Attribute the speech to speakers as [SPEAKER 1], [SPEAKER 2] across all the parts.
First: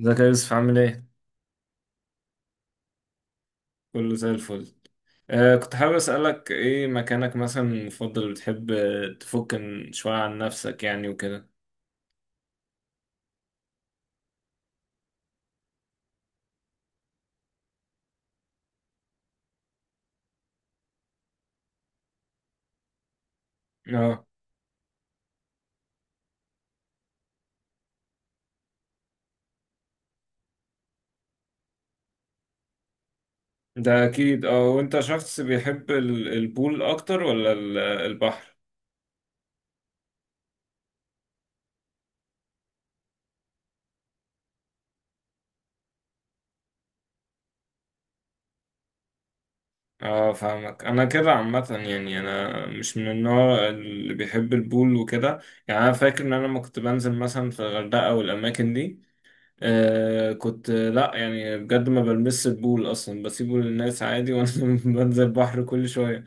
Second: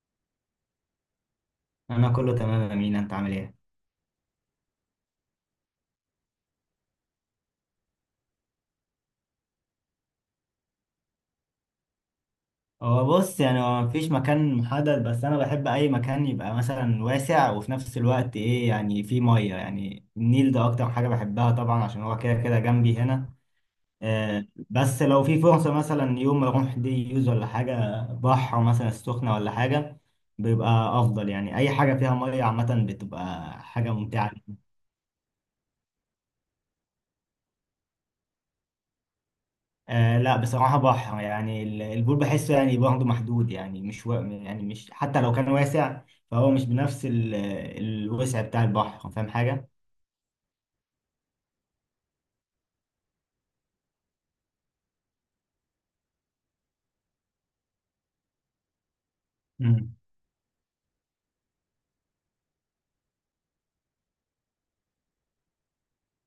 [SPEAKER 1] ازيك يا يوسف عامل ايه؟
[SPEAKER 2] انا كله تمام يا مينا، انت عامل ايه؟
[SPEAKER 1] كله زي الفل. كنت حابب اسألك، ايه مكانك مثلا المفضل اللي بتحب؟ تفك شوية عن نفسك يعني وكده.
[SPEAKER 2] هو بص، يعني هو مفيش مكان محدد، بس انا بحب اي مكان يبقى مثلا واسع وفي نفس الوقت ايه يعني فيه ميه، يعني النيل ده اكتر حاجه بحبها طبعا عشان هو كده كده جنبي هنا.
[SPEAKER 1] اه،
[SPEAKER 2] آه، بس لو في فرصه مثلا يوم اروح دي يوز ولا حاجه، بحر مثلا السخنه ولا حاجه، بيبقى افضل. يعني اي حاجه فيها ميه عامه بتبقى حاجه
[SPEAKER 1] ده
[SPEAKER 2] ممتعه.
[SPEAKER 1] اكيد. اه وانت شخص بيحب البول اكتر ولا البحر؟
[SPEAKER 2] آه لا، بصراحة بحر. يعني البول بحسه يعني برضه محدود، يعني مش و... يعني مش، حتى لو كان واسع فهو مش بنفس الوسع بتاع البحر. فاهم حاجة؟
[SPEAKER 1] اه، فاهمك. انا كده عامة، يعني انا مش من النوع اللي بيحب البول وكده. يعني انا فاكر ان انا لما كنت بنزل مثلا في الغردقة والاماكن دي،
[SPEAKER 2] مم.
[SPEAKER 1] كنت، لا يعني بجد، ما بلمس البول اصلا، بسيبه للناس عادي، وانا بنزل البحر كل شويه.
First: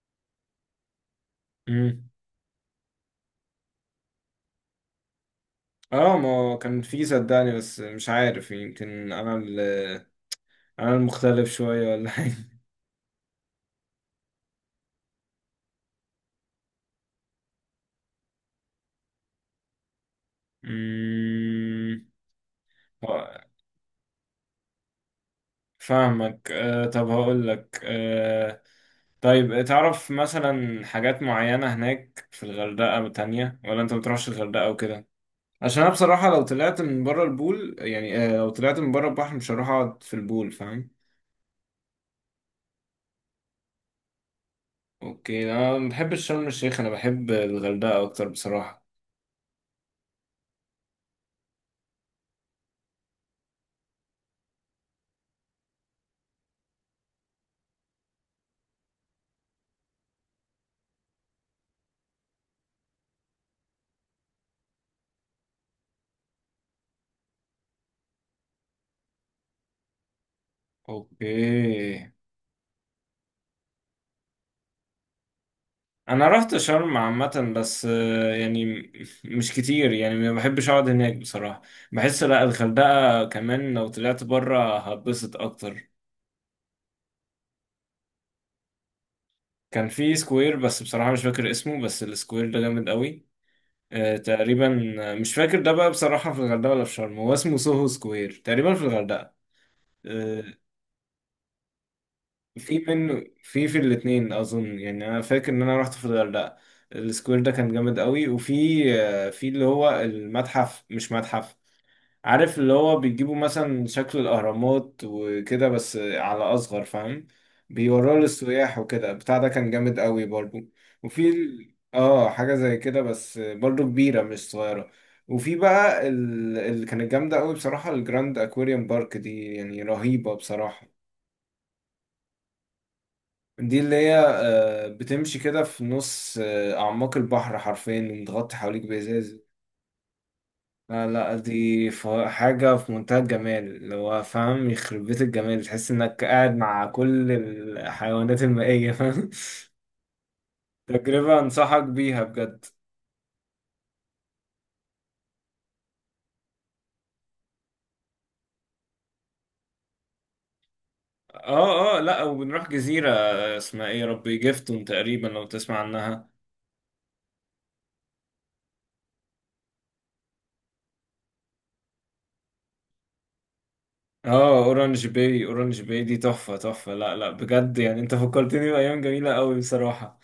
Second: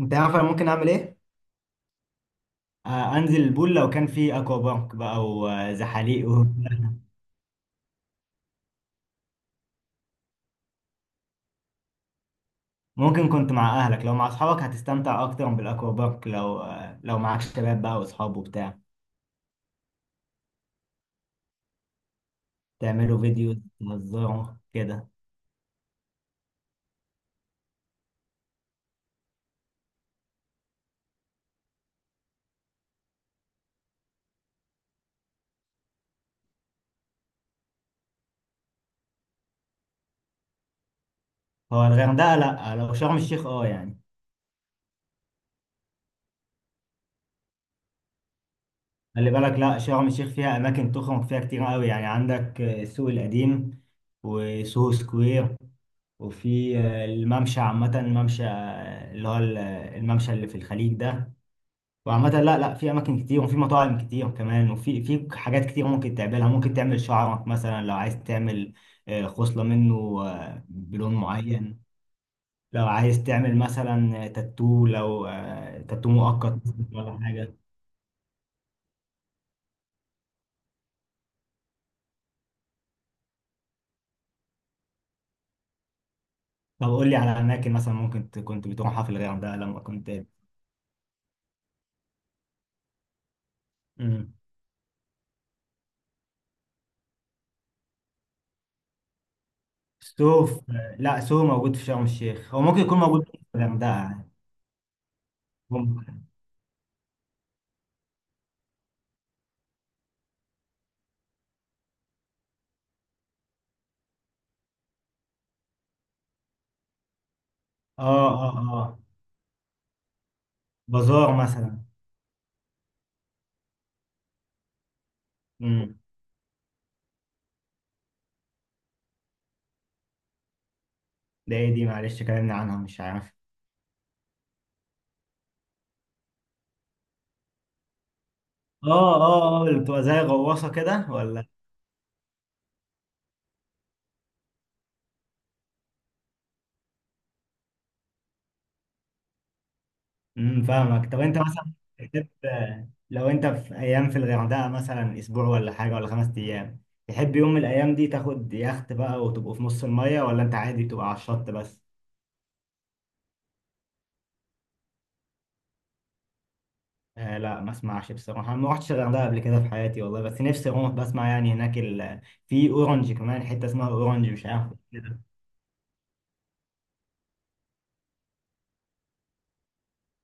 [SPEAKER 2] انت عارف انا ممكن اعمل ايه؟
[SPEAKER 1] مم.
[SPEAKER 2] آه، انزل البول لو كان في اكوا بارك بقى
[SPEAKER 1] اه، ما
[SPEAKER 2] وزحاليق.
[SPEAKER 1] هو كان في، صدقني، بس مش عارف، يمكن انا انا المختلف شويه ولا حاجه.
[SPEAKER 2] ممكن كنت مع اهلك، لو مع اصحابك هتستمتع اكتر بالاكوا بارك، لو لو معاك شباب بقى واصحاب وبتاع،
[SPEAKER 1] مم.
[SPEAKER 2] تعملوا
[SPEAKER 1] آه،
[SPEAKER 2] فيديو، تهزروا كده.
[SPEAKER 1] فاهمك. طب هقول لك. طيب، تعرف مثلا حاجات معينه هناك في الغردقه تانية، ولا انت ما بتروحش الغردقه وكده؟ عشان انا بصراحة لو طلعت من بره البول يعني، لو طلعت من بره البحر مش هروح اقعد في البول، فاهم.
[SPEAKER 2] هو الغردقة لا، لو شرم الشيخ اه يعني.
[SPEAKER 1] اوكي، انا ما بحبش شرم الشيخ، انا بحب الغردقة اكتر بصراحة.
[SPEAKER 2] خلي بالك، لا شرم الشيخ فيها اماكن تخرج فيها كتير قوي، يعني عندك السوق القديم وسوهو سكوير، وفي الممشى، عامه الممشى اللي هو الممشى اللي في الخليج ده. وعامه لا لا، في اماكن كتير وفي مطاعم كتير كمان، وفي حاجات كتير ممكن تعملها. ممكن تعمل شعرك مثلا، لو عايز تعمل خصله منه بلون معين.
[SPEAKER 1] اوكي،
[SPEAKER 2] لو عايز تعمل مثلا تاتو، لو تاتو
[SPEAKER 1] انا رحت
[SPEAKER 2] مؤقت
[SPEAKER 1] شرم
[SPEAKER 2] ولا
[SPEAKER 1] عامة،
[SPEAKER 2] حاجه.
[SPEAKER 1] بس يعني مش كتير، يعني ما بحبش اقعد هناك بصراحة. بحس لا، الغردقة كمان لو طلعت بره هتبسط اكتر.
[SPEAKER 2] طب قول لي على اماكن مثلا ممكن كنت بتروحها في الغردقه لما
[SPEAKER 1] كان
[SPEAKER 2] كنت.
[SPEAKER 1] في سكوير بس بصراحة مش فاكر اسمه، بس السكوير ده جامد قوي.
[SPEAKER 2] امم
[SPEAKER 1] تقريبا، مش فاكر ده بقى بصراحة في الغردقة ولا في شرم، هو اسمه سوهو سكوير تقريبا في الغردقة. آه،
[SPEAKER 2] سو في... لا، سو موجود في شرم الشيخ، هو
[SPEAKER 1] في
[SPEAKER 2] ممكن يكون
[SPEAKER 1] منه
[SPEAKER 2] موجود في
[SPEAKER 1] في
[SPEAKER 2] الغردقه يعني.
[SPEAKER 1] الاتنين أظن، يعني أنا فاكر إن أنا رحت في
[SPEAKER 2] ممكن.
[SPEAKER 1] الغردقة. السكوير ده كان جامد قوي، وفي آه، في اللي هو المتحف، مش متحف، عارف اللي هو بيجيبوا مثلا شكل الأهرامات وكده بس على أصغر، فاهم؟
[SPEAKER 2] اه،
[SPEAKER 1] بيوروه
[SPEAKER 2] اه،
[SPEAKER 1] للسياح
[SPEAKER 2] اه.
[SPEAKER 1] وكده بتاع. ده كان جامد قوي برضو. وفي
[SPEAKER 2] بازار مثلا.
[SPEAKER 1] حاجة زي كده بس برضو كبيرة مش صغيرة. وفي
[SPEAKER 2] امم
[SPEAKER 1] بقى اللي كانت جامدة قوي بصراحة، الجراند أكواريوم بارك دي، يعني رهيبة بصراحة.
[SPEAKER 2] ده ايه دي؟ معلش كلامنا عنها مش عارف.
[SPEAKER 1] دي اللي هي، بتمشي كده في نص أعماق البحر حرفيا، ومتغطي حواليك
[SPEAKER 2] اه،
[SPEAKER 1] بإزاز.
[SPEAKER 2] اه، اه، اللي بتبقى زي غواصه
[SPEAKER 1] لا
[SPEAKER 2] كده
[SPEAKER 1] لا،
[SPEAKER 2] ولا؟
[SPEAKER 1] دي حاجة في منتهى الجمال، اللي هو فاهم، يخرب بيت الجمال، تحس انك قاعد مع كل الحيوانات المائية فاهم
[SPEAKER 2] فاهمك. طب
[SPEAKER 1] تجربة
[SPEAKER 2] انت مثلا
[SPEAKER 1] انصحك بيها
[SPEAKER 2] تحب،
[SPEAKER 1] بجد.
[SPEAKER 2] لو انت في ايام في الغردقه مثلا اسبوع ولا حاجه ولا 5 ايام، تحب يوم من الايام دي تاخد يخت بقى وتبقوا في نص الميه، ولا انت عادي تبقى على الشط بس؟
[SPEAKER 1] اه اه، لا وبنروح جزيرة اسمها ايه يا ربي، جيفتون تقريبا، لو تسمع عنها.
[SPEAKER 2] آه لا، ما اسمعش بصراحة. ما رحتش الغردقة قبل كده في حياتي والله، بس نفسي اروح. بسمع يعني هناك في اورنج، كمان حتة اسمها اورنج، مش
[SPEAKER 1] اه،
[SPEAKER 2] عارف
[SPEAKER 1] اورانج
[SPEAKER 2] كده.
[SPEAKER 1] باي. اورانج باي دي تحفة تحفة، لا لا بجد، يعني انت فكرتني بأيام جميلة قوي بصراحة.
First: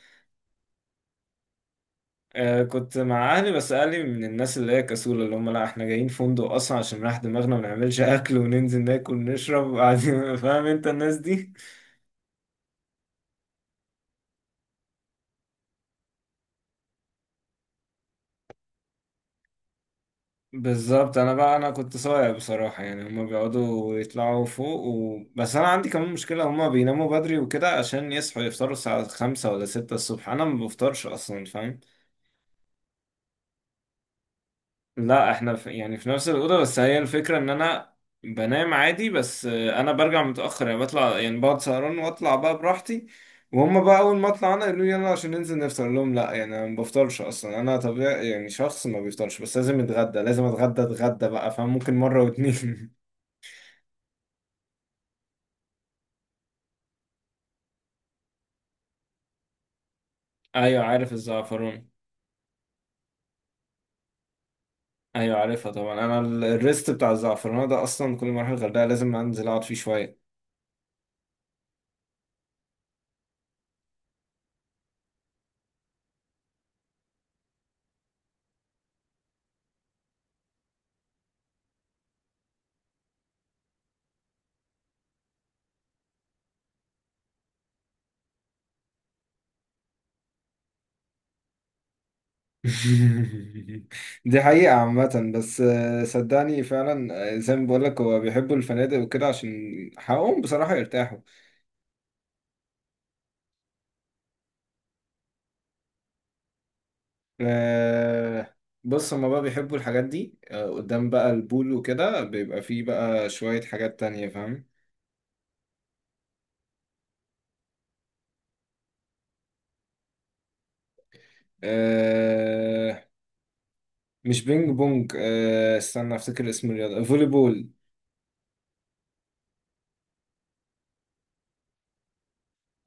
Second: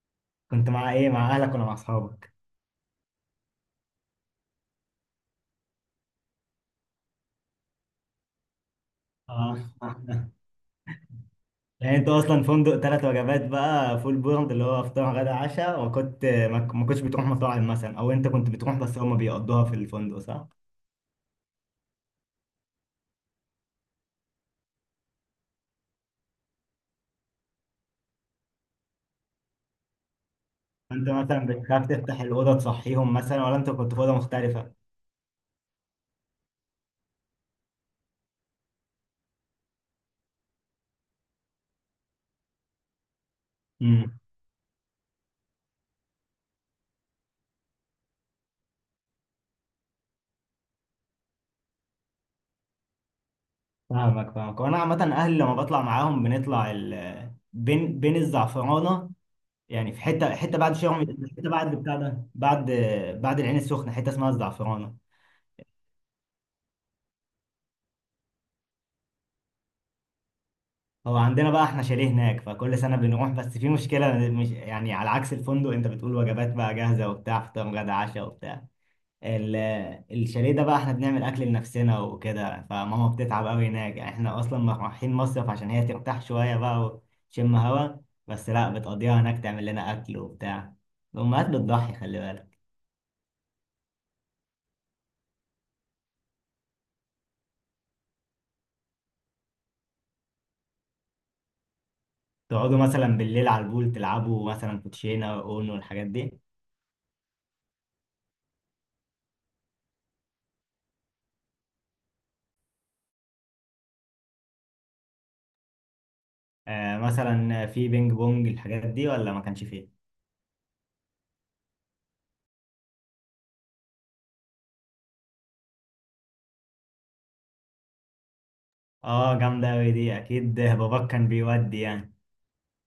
[SPEAKER 2] كنت مع ايه، مع اهلك ولا مع اصحابك؟
[SPEAKER 1] كنت مع أهلي، بس أهلي من الناس اللي هي كسولة، اللي هم لا، إحنا جايين فندق أصلا عشان نريح دماغنا، ما نعملش أكل وننزل ناكل
[SPEAKER 2] اه.
[SPEAKER 1] ونشرب وبعدين فاهم أنت الناس دي.
[SPEAKER 2] يعني انت اصلا فندق 3 وجبات بقى، فول بورد اللي هو فطار غدا عشاء، وكنت ما كنتش بتروح مطاعم مثلا، او انت كنت بتروح بس هما بيقضوها في الفندق، صح؟
[SPEAKER 1] بالظبط، أنا كنت صايع بصراحة، يعني هم بيقعدوا يطلعوا فوق بس أنا عندي كمان مشكلة، هم بيناموا بدري وكده عشان يصحوا يفطروا الساعة خمسة ولا ستة الصبح، أنا ما بفطرش
[SPEAKER 2] انت
[SPEAKER 1] أصلا.
[SPEAKER 2] مثلا بتخاف تفتح الأوضة تصحيهم مثلا، ولا انت كنت في أوضة مختلفة؟
[SPEAKER 1] لا احنا في، يعني في نفس الأوضة، بس هي الفكرة ان انا بنام عادي، بس انا برجع متأخر، يعني بطلع، يعني بقعد سهران واطلع بقى براحتي. وهم بقى اول ما اطلع انا يقولوا لي يلا عشان ننزل نفطر، أقول لهم لا، يعني انا ما بفطرش اصلا، انا طبيعي يعني شخص ما بيفطرش، بس لازم اتغدى، لازم اتغدى اتغدى بقى، فممكن مرة واتنين
[SPEAKER 2] فاهمك، فاهمك. وانا عامه اهلي لما بطلع معاهم بنطلع بين بين الزعفرانه. يعني في حته بعد
[SPEAKER 1] ايوه،
[SPEAKER 2] شرم،
[SPEAKER 1] عارف
[SPEAKER 2] حته بعد
[SPEAKER 1] الزعفران.
[SPEAKER 2] بتاع ده، بعد العين السخنه حته اسمها الزعفرانه.
[SPEAKER 1] ايوه عارفها طبعا، انا الريست بتاع الزعفران ده، اصلا كل ما اروح الغردقة لازم انزل اقعد فيه شوية.
[SPEAKER 2] هو عندنا بقى احنا شاليه هناك، فكل سنه بنروح. بس في مشكله، مش يعني على عكس الفندق انت بتقول وجبات بقى جاهزه وبتاع فطار غدا عشاء وبتاع، ال- الشاليه ده بقى احنا بنعمل اكل لنفسنا وكده، فماما بتتعب قوي هناك. يعني احنا اصلا رايحين مصيف عشان هي ترتاح شويه بقى وتشم هوا، بس لا، بتقضيها هناك تعمل لنا اكل وبتاع. الامهات بتضحي، خلي بالك.
[SPEAKER 1] دي حقيقة عامة، بس صدقني فعلا، زي ما بقولك، هو بيحبوا الفنادق وكده، عشان حقهم بصراحة يرتاحوا.
[SPEAKER 2] تقعدوا مثلا بالليل على البول، تلعبوا مثلا كوتشينه واونو والحاجات دي؟
[SPEAKER 1] آه، بص، هما بقى بيحبوا الحاجات دي، قدام بقى البول وكده بيبقى فيه بقى شوية حاجات تانية، فاهم.
[SPEAKER 2] آه، مثلا في بينج بونج الحاجات دي ولا ما كانش فيه؟
[SPEAKER 1] آه، مش بينج بونج، استنى افتكر اسم الرياضة، فولي بول.
[SPEAKER 2] اه، جامده قوي دي. اكيد باباك كان بيودي يعني.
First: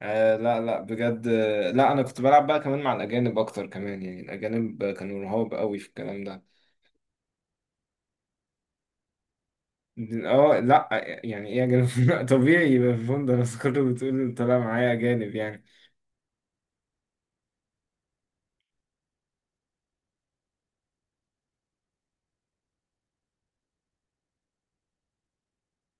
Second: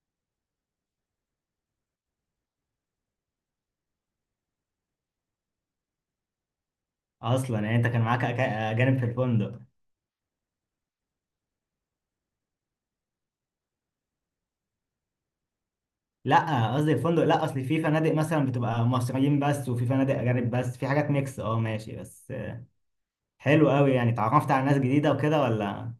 [SPEAKER 1] آه، لا لا بجد، لا، انا كنت بلعب بقى كمان مع الاجانب اكتر كمان، يعني الاجانب كانوا رهاب قوي في الكلام ده.
[SPEAKER 2] اصلا يعني انت كان معاك اجانب في الفندق؟
[SPEAKER 1] اه لا، يعني ايه اجانب طبيعي يبقى في فندق ناس، كله بتقول طلع معايا اجانب يعني.
[SPEAKER 2] لا قصدي الفندق، لا اصل في فنادق مثلا بتبقى مصريين بس وفي فنادق اجانب بس، في حاجات ميكس. اه ماشي. بس حلو قوي، يعني اتعرفت على ناس جديده وكده ولا؟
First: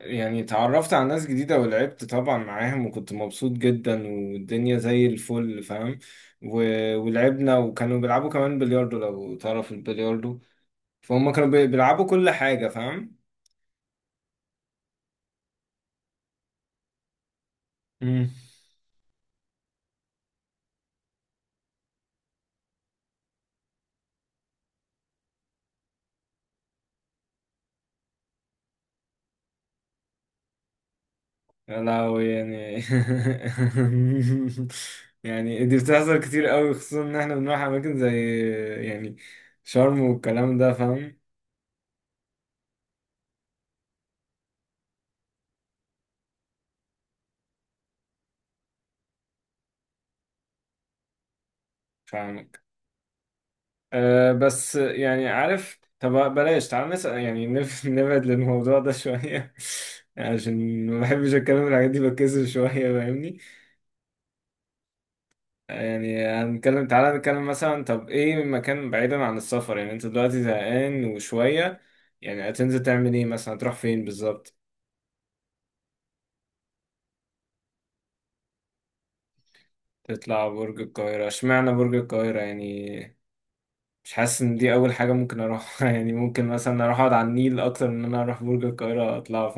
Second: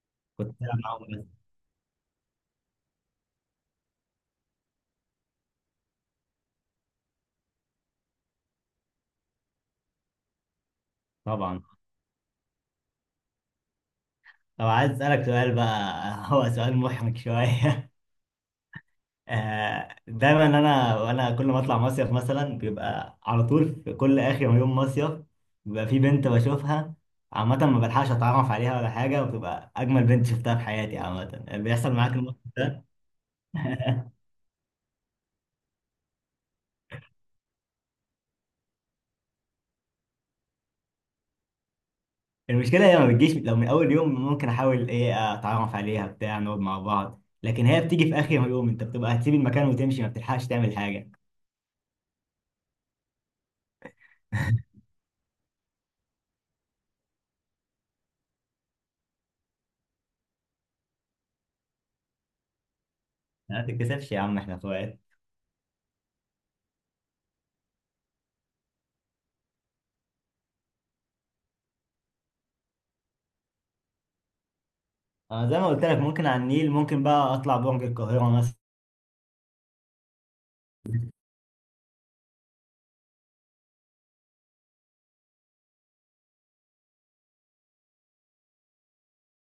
[SPEAKER 1] يعني
[SPEAKER 2] كنت طالع
[SPEAKER 1] اتعرفت
[SPEAKER 2] معاهم
[SPEAKER 1] على ناس
[SPEAKER 2] بس؟
[SPEAKER 1] جديدة، ولعبت طبعا معاهم وكنت مبسوط جدا والدنيا زي الفل، فاهم. و... ولعبنا، وكانوا بيلعبوا كمان بلياردو، لو تعرف البلياردو. فهم كانوا
[SPEAKER 2] طبعا.
[SPEAKER 1] بيلعبوا كل حاجة، فاهم.
[SPEAKER 2] طب عايز اسالك سؤال بقى. هو سؤال محرج شويه.
[SPEAKER 1] مم.
[SPEAKER 2] دايما انا كل ما اطلع مصيف مثلا بيبقى على طول في كل اخر يوم مصيف، بيبقى في بنت بشوفها. عامة ما بلحقش اتعرف عليها ولا حاجة، وبتبقى اجمل بنت شفتها في حياتي عامة.
[SPEAKER 1] يا
[SPEAKER 2] بيحصل معاك
[SPEAKER 1] لهوي
[SPEAKER 2] الموقف
[SPEAKER 1] يعني
[SPEAKER 2] ده؟
[SPEAKER 1] يعني دي بتحصل كتير قوي، خصوصا ان احنا بنروح اماكن زي، يعني شرم والكلام ده فاهم.
[SPEAKER 2] المشكلة هي ما بتجيش. لو من أول يوم ممكن أحاول إيه، أتعرف عليها بتاع نقعد مع بعض، لكن هي بتيجي في آخر يوم، أنت بتبقى هتسيب المكان وتمشي، ما بتلحقش تعمل حاجة.
[SPEAKER 1] فاهمك، بس يعني عارف، طب بلاش، تعال نسأل، يعني نبعد للموضوع ده شوية. عشان ما بحبش اتكلم في الحاجات دي، بتكسف شوية، فاهمني.
[SPEAKER 2] ما تتكسفش يا عم، إحنا إخوات.
[SPEAKER 1] يعني هنتكلم، تعالى نتكلم مثلا، طب ايه مكان بعيدا عن السفر؟ يعني انت دلوقتي زهقان وشوية، يعني هتنزل تعمل ايه مثلا، هتروح فين بالظبط؟
[SPEAKER 2] أنا زي ما قلت لك ممكن على النيل، ممكن بقى أطلع برج القاهرة مثلا.
[SPEAKER 1] تطلع برج القاهرة، اشمعنى برج القاهرة يعني؟ مش حاسس ان دي اول حاجة ممكن اروحها يعني ممكن مثلا اروح اقعد على النيل اكتر من ان انا اروح برج القاهرة اطلع.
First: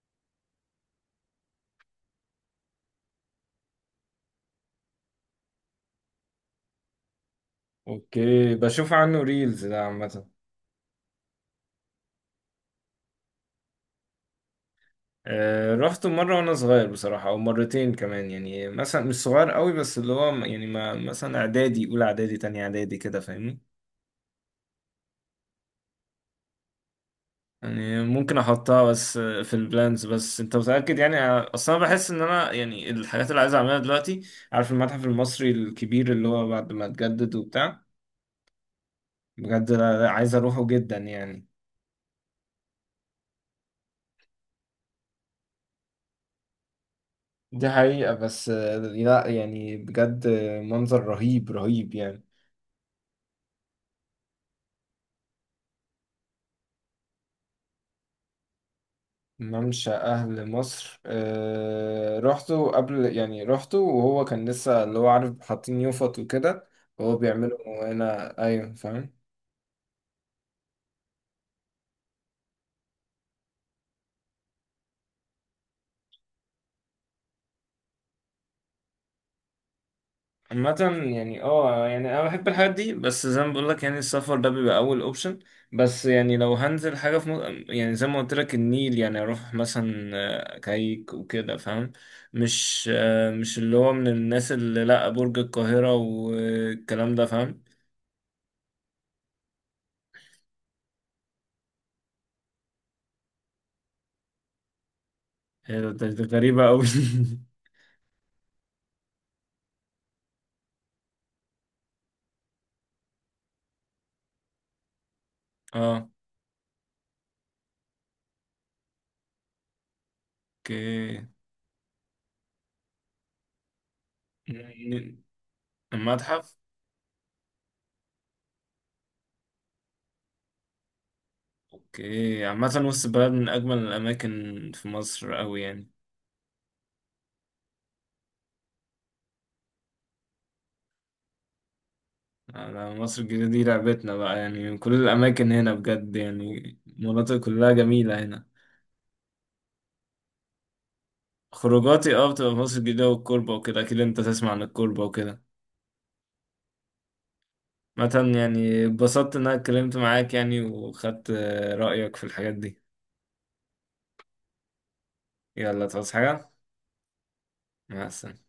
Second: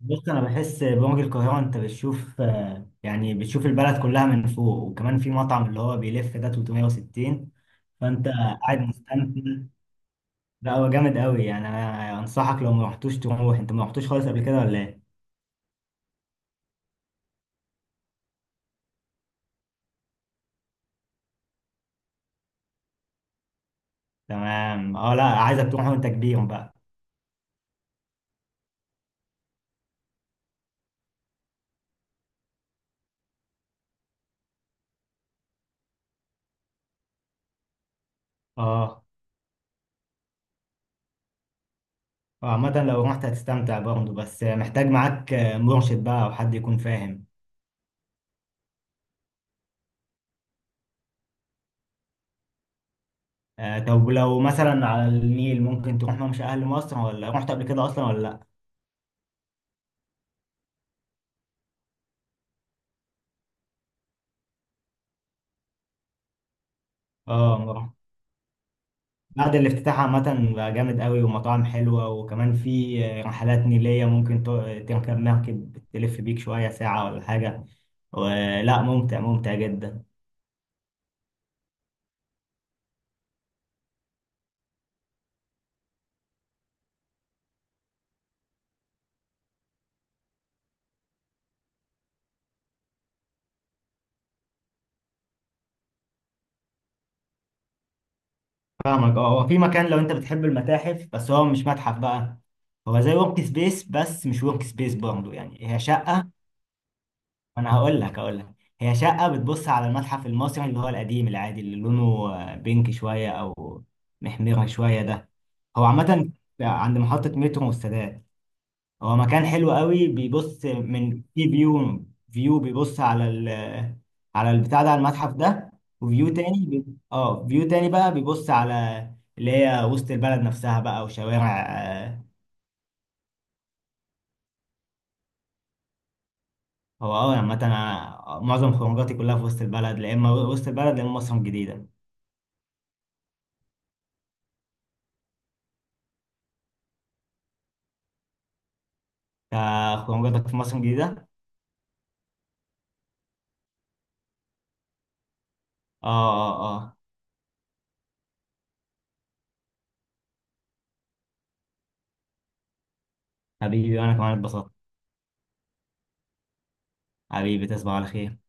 [SPEAKER 2] بص أنا بحس برج القاهرة، أنت بتشوف يعني بتشوف البلد كلها من فوق، وكمان في مطعم اللي هو بيلف ده 360، فأنت
[SPEAKER 1] اوكي،
[SPEAKER 2] قاعد
[SPEAKER 1] بشوف عنه
[SPEAKER 2] مستمتع.
[SPEAKER 1] ريلز ده عامة.
[SPEAKER 2] لا هو جامد قوي، يعني أنا أنصحك لو ما رحتوش تروح. أنت ما رحتوش خالص قبل كده ولا إيه؟
[SPEAKER 1] رحته مرة وانا صغير بصراحة، او مرتين كمان، يعني مثلا مش صغير قوي، بس اللي هو يعني، ما مثلا اعدادي اولى، اعدادي تانية، اعدادي كده، فاهمني.
[SPEAKER 2] تمام، اه لا، عايزك تروح وانت كبير بقى.
[SPEAKER 1] يعني ممكن احطها بس في البلانز، بس انت متأكد يعني؟ اصلا أنا بحس ان انا، يعني الحاجات اللي عايز اعملها دلوقتي، عارف المتحف المصري الكبير اللي هو بعد ما اتجدد وبتاع،
[SPEAKER 2] اه.
[SPEAKER 1] بجد أنا عايز اروحه جدا يعني.
[SPEAKER 2] عامة لو رحت هتستمتع برضه، بس محتاج معاك مرشد بقى او حد يكون فاهم.
[SPEAKER 1] دي حقيقة، بس لا يعني بجد، منظر رهيب رهيب يعني.
[SPEAKER 2] آه، طب لو مثلا على النيل ممكن تروح ممشى اهل مصر، ولا رحت قبل كده اصلا ولا لا؟
[SPEAKER 1] ممشى أهل مصر، رحته قبل، يعني رحته وهو كان لسه اللي هو، عارف، حاطين يوفط وكده وهو
[SPEAKER 2] اه،
[SPEAKER 1] بيعملوا
[SPEAKER 2] مرة.
[SPEAKER 1] هنا، أيوة فاهم.
[SPEAKER 2] بعد الافتتاح عامة بقى جامد قوي ومطاعم حلوة، وكمان في رحلات نيلية ممكن تركب مركب تلف بيك شوية ساعة ولا حاجة ولا، ممتع ممتع جدا.
[SPEAKER 1] عامة يعني، يعني أنا بحب الحاجات دي، بس زي ما بقولك يعني، السفر ده بيبقى أول أوبشن. بس يعني لو هنزل حاجة في مصر، يعني زي ما قلت لك، النيل، يعني أروح مثلا كايك وكده فاهم. مش، مش اللي هو من الناس اللي لأ برج القاهرة والكلام ده، فاهم.
[SPEAKER 2] فاهمك. اه هو في مكان، لو انت بتحب المتاحف، بس هو مش متحف بقى. هو زي ورك سبيس بس مش ورك سبيس برضه، يعني هي
[SPEAKER 1] ده
[SPEAKER 2] شقة.
[SPEAKER 1] غريبة أوي.
[SPEAKER 2] انا هقول لك. هي شقة بتبص على المتحف المصري اللي هو القديم العادي، اللي لونه بينك شوية او محمر شوية ده. هو
[SPEAKER 1] اه،
[SPEAKER 2] عامة عند محطة مترو والسادات، هو مكان حلو قوي بيبص من
[SPEAKER 1] اوكي،
[SPEAKER 2] في فيو. فيو بيبص على على البتاع ده، على المتحف ده. وفيو
[SPEAKER 1] المتحف،
[SPEAKER 2] تاني بي... اه فيو تاني بقى بيبص على اللي هي وسط البلد نفسها بقى وشوارع
[SPEAKER 1] اوكي. عامة وسط البلد من أجمل الأماكن في مصر أوي يعني.
[SPEAKER 2] هو اه عامة، أنا معظم خروجاتي كلها في وسط البلد، لا اما وسط البلد لا اما مصر الجديدة.
[SPEAKER 1] على مصر الجديدة، دي لعبتنا بقى، يعني كل الأماكن هنا بجد، يعني المناطق كلها جميلة هنا.
[SPEAKER 2] خروجاتك في مصر الجديدة؟
[SPEAKER 1] خروجاتي، بتبقى في مصر الجديدة والكوربة وكده، أكيد أنت تسمع عن الكوربة وكده.
[SPEAKER 2] اه، اه، اه.
[SPEAKER 1] مثلا يعني اتبسطت إن أنا اتكلمت معاك يعني، وخدت رأيك في الحاجات دي.
[SPEAKER 2] حبيبي، وانا كمان اتبسطت.
[SPEAKER 1] يلا، تعوز حاجة؟
[SPEAKER 2] حبيبي، تصبح
[SPEAKER 1] مع
[SPEAKER 2] على خير.
[SPEAKER 1] السلامة.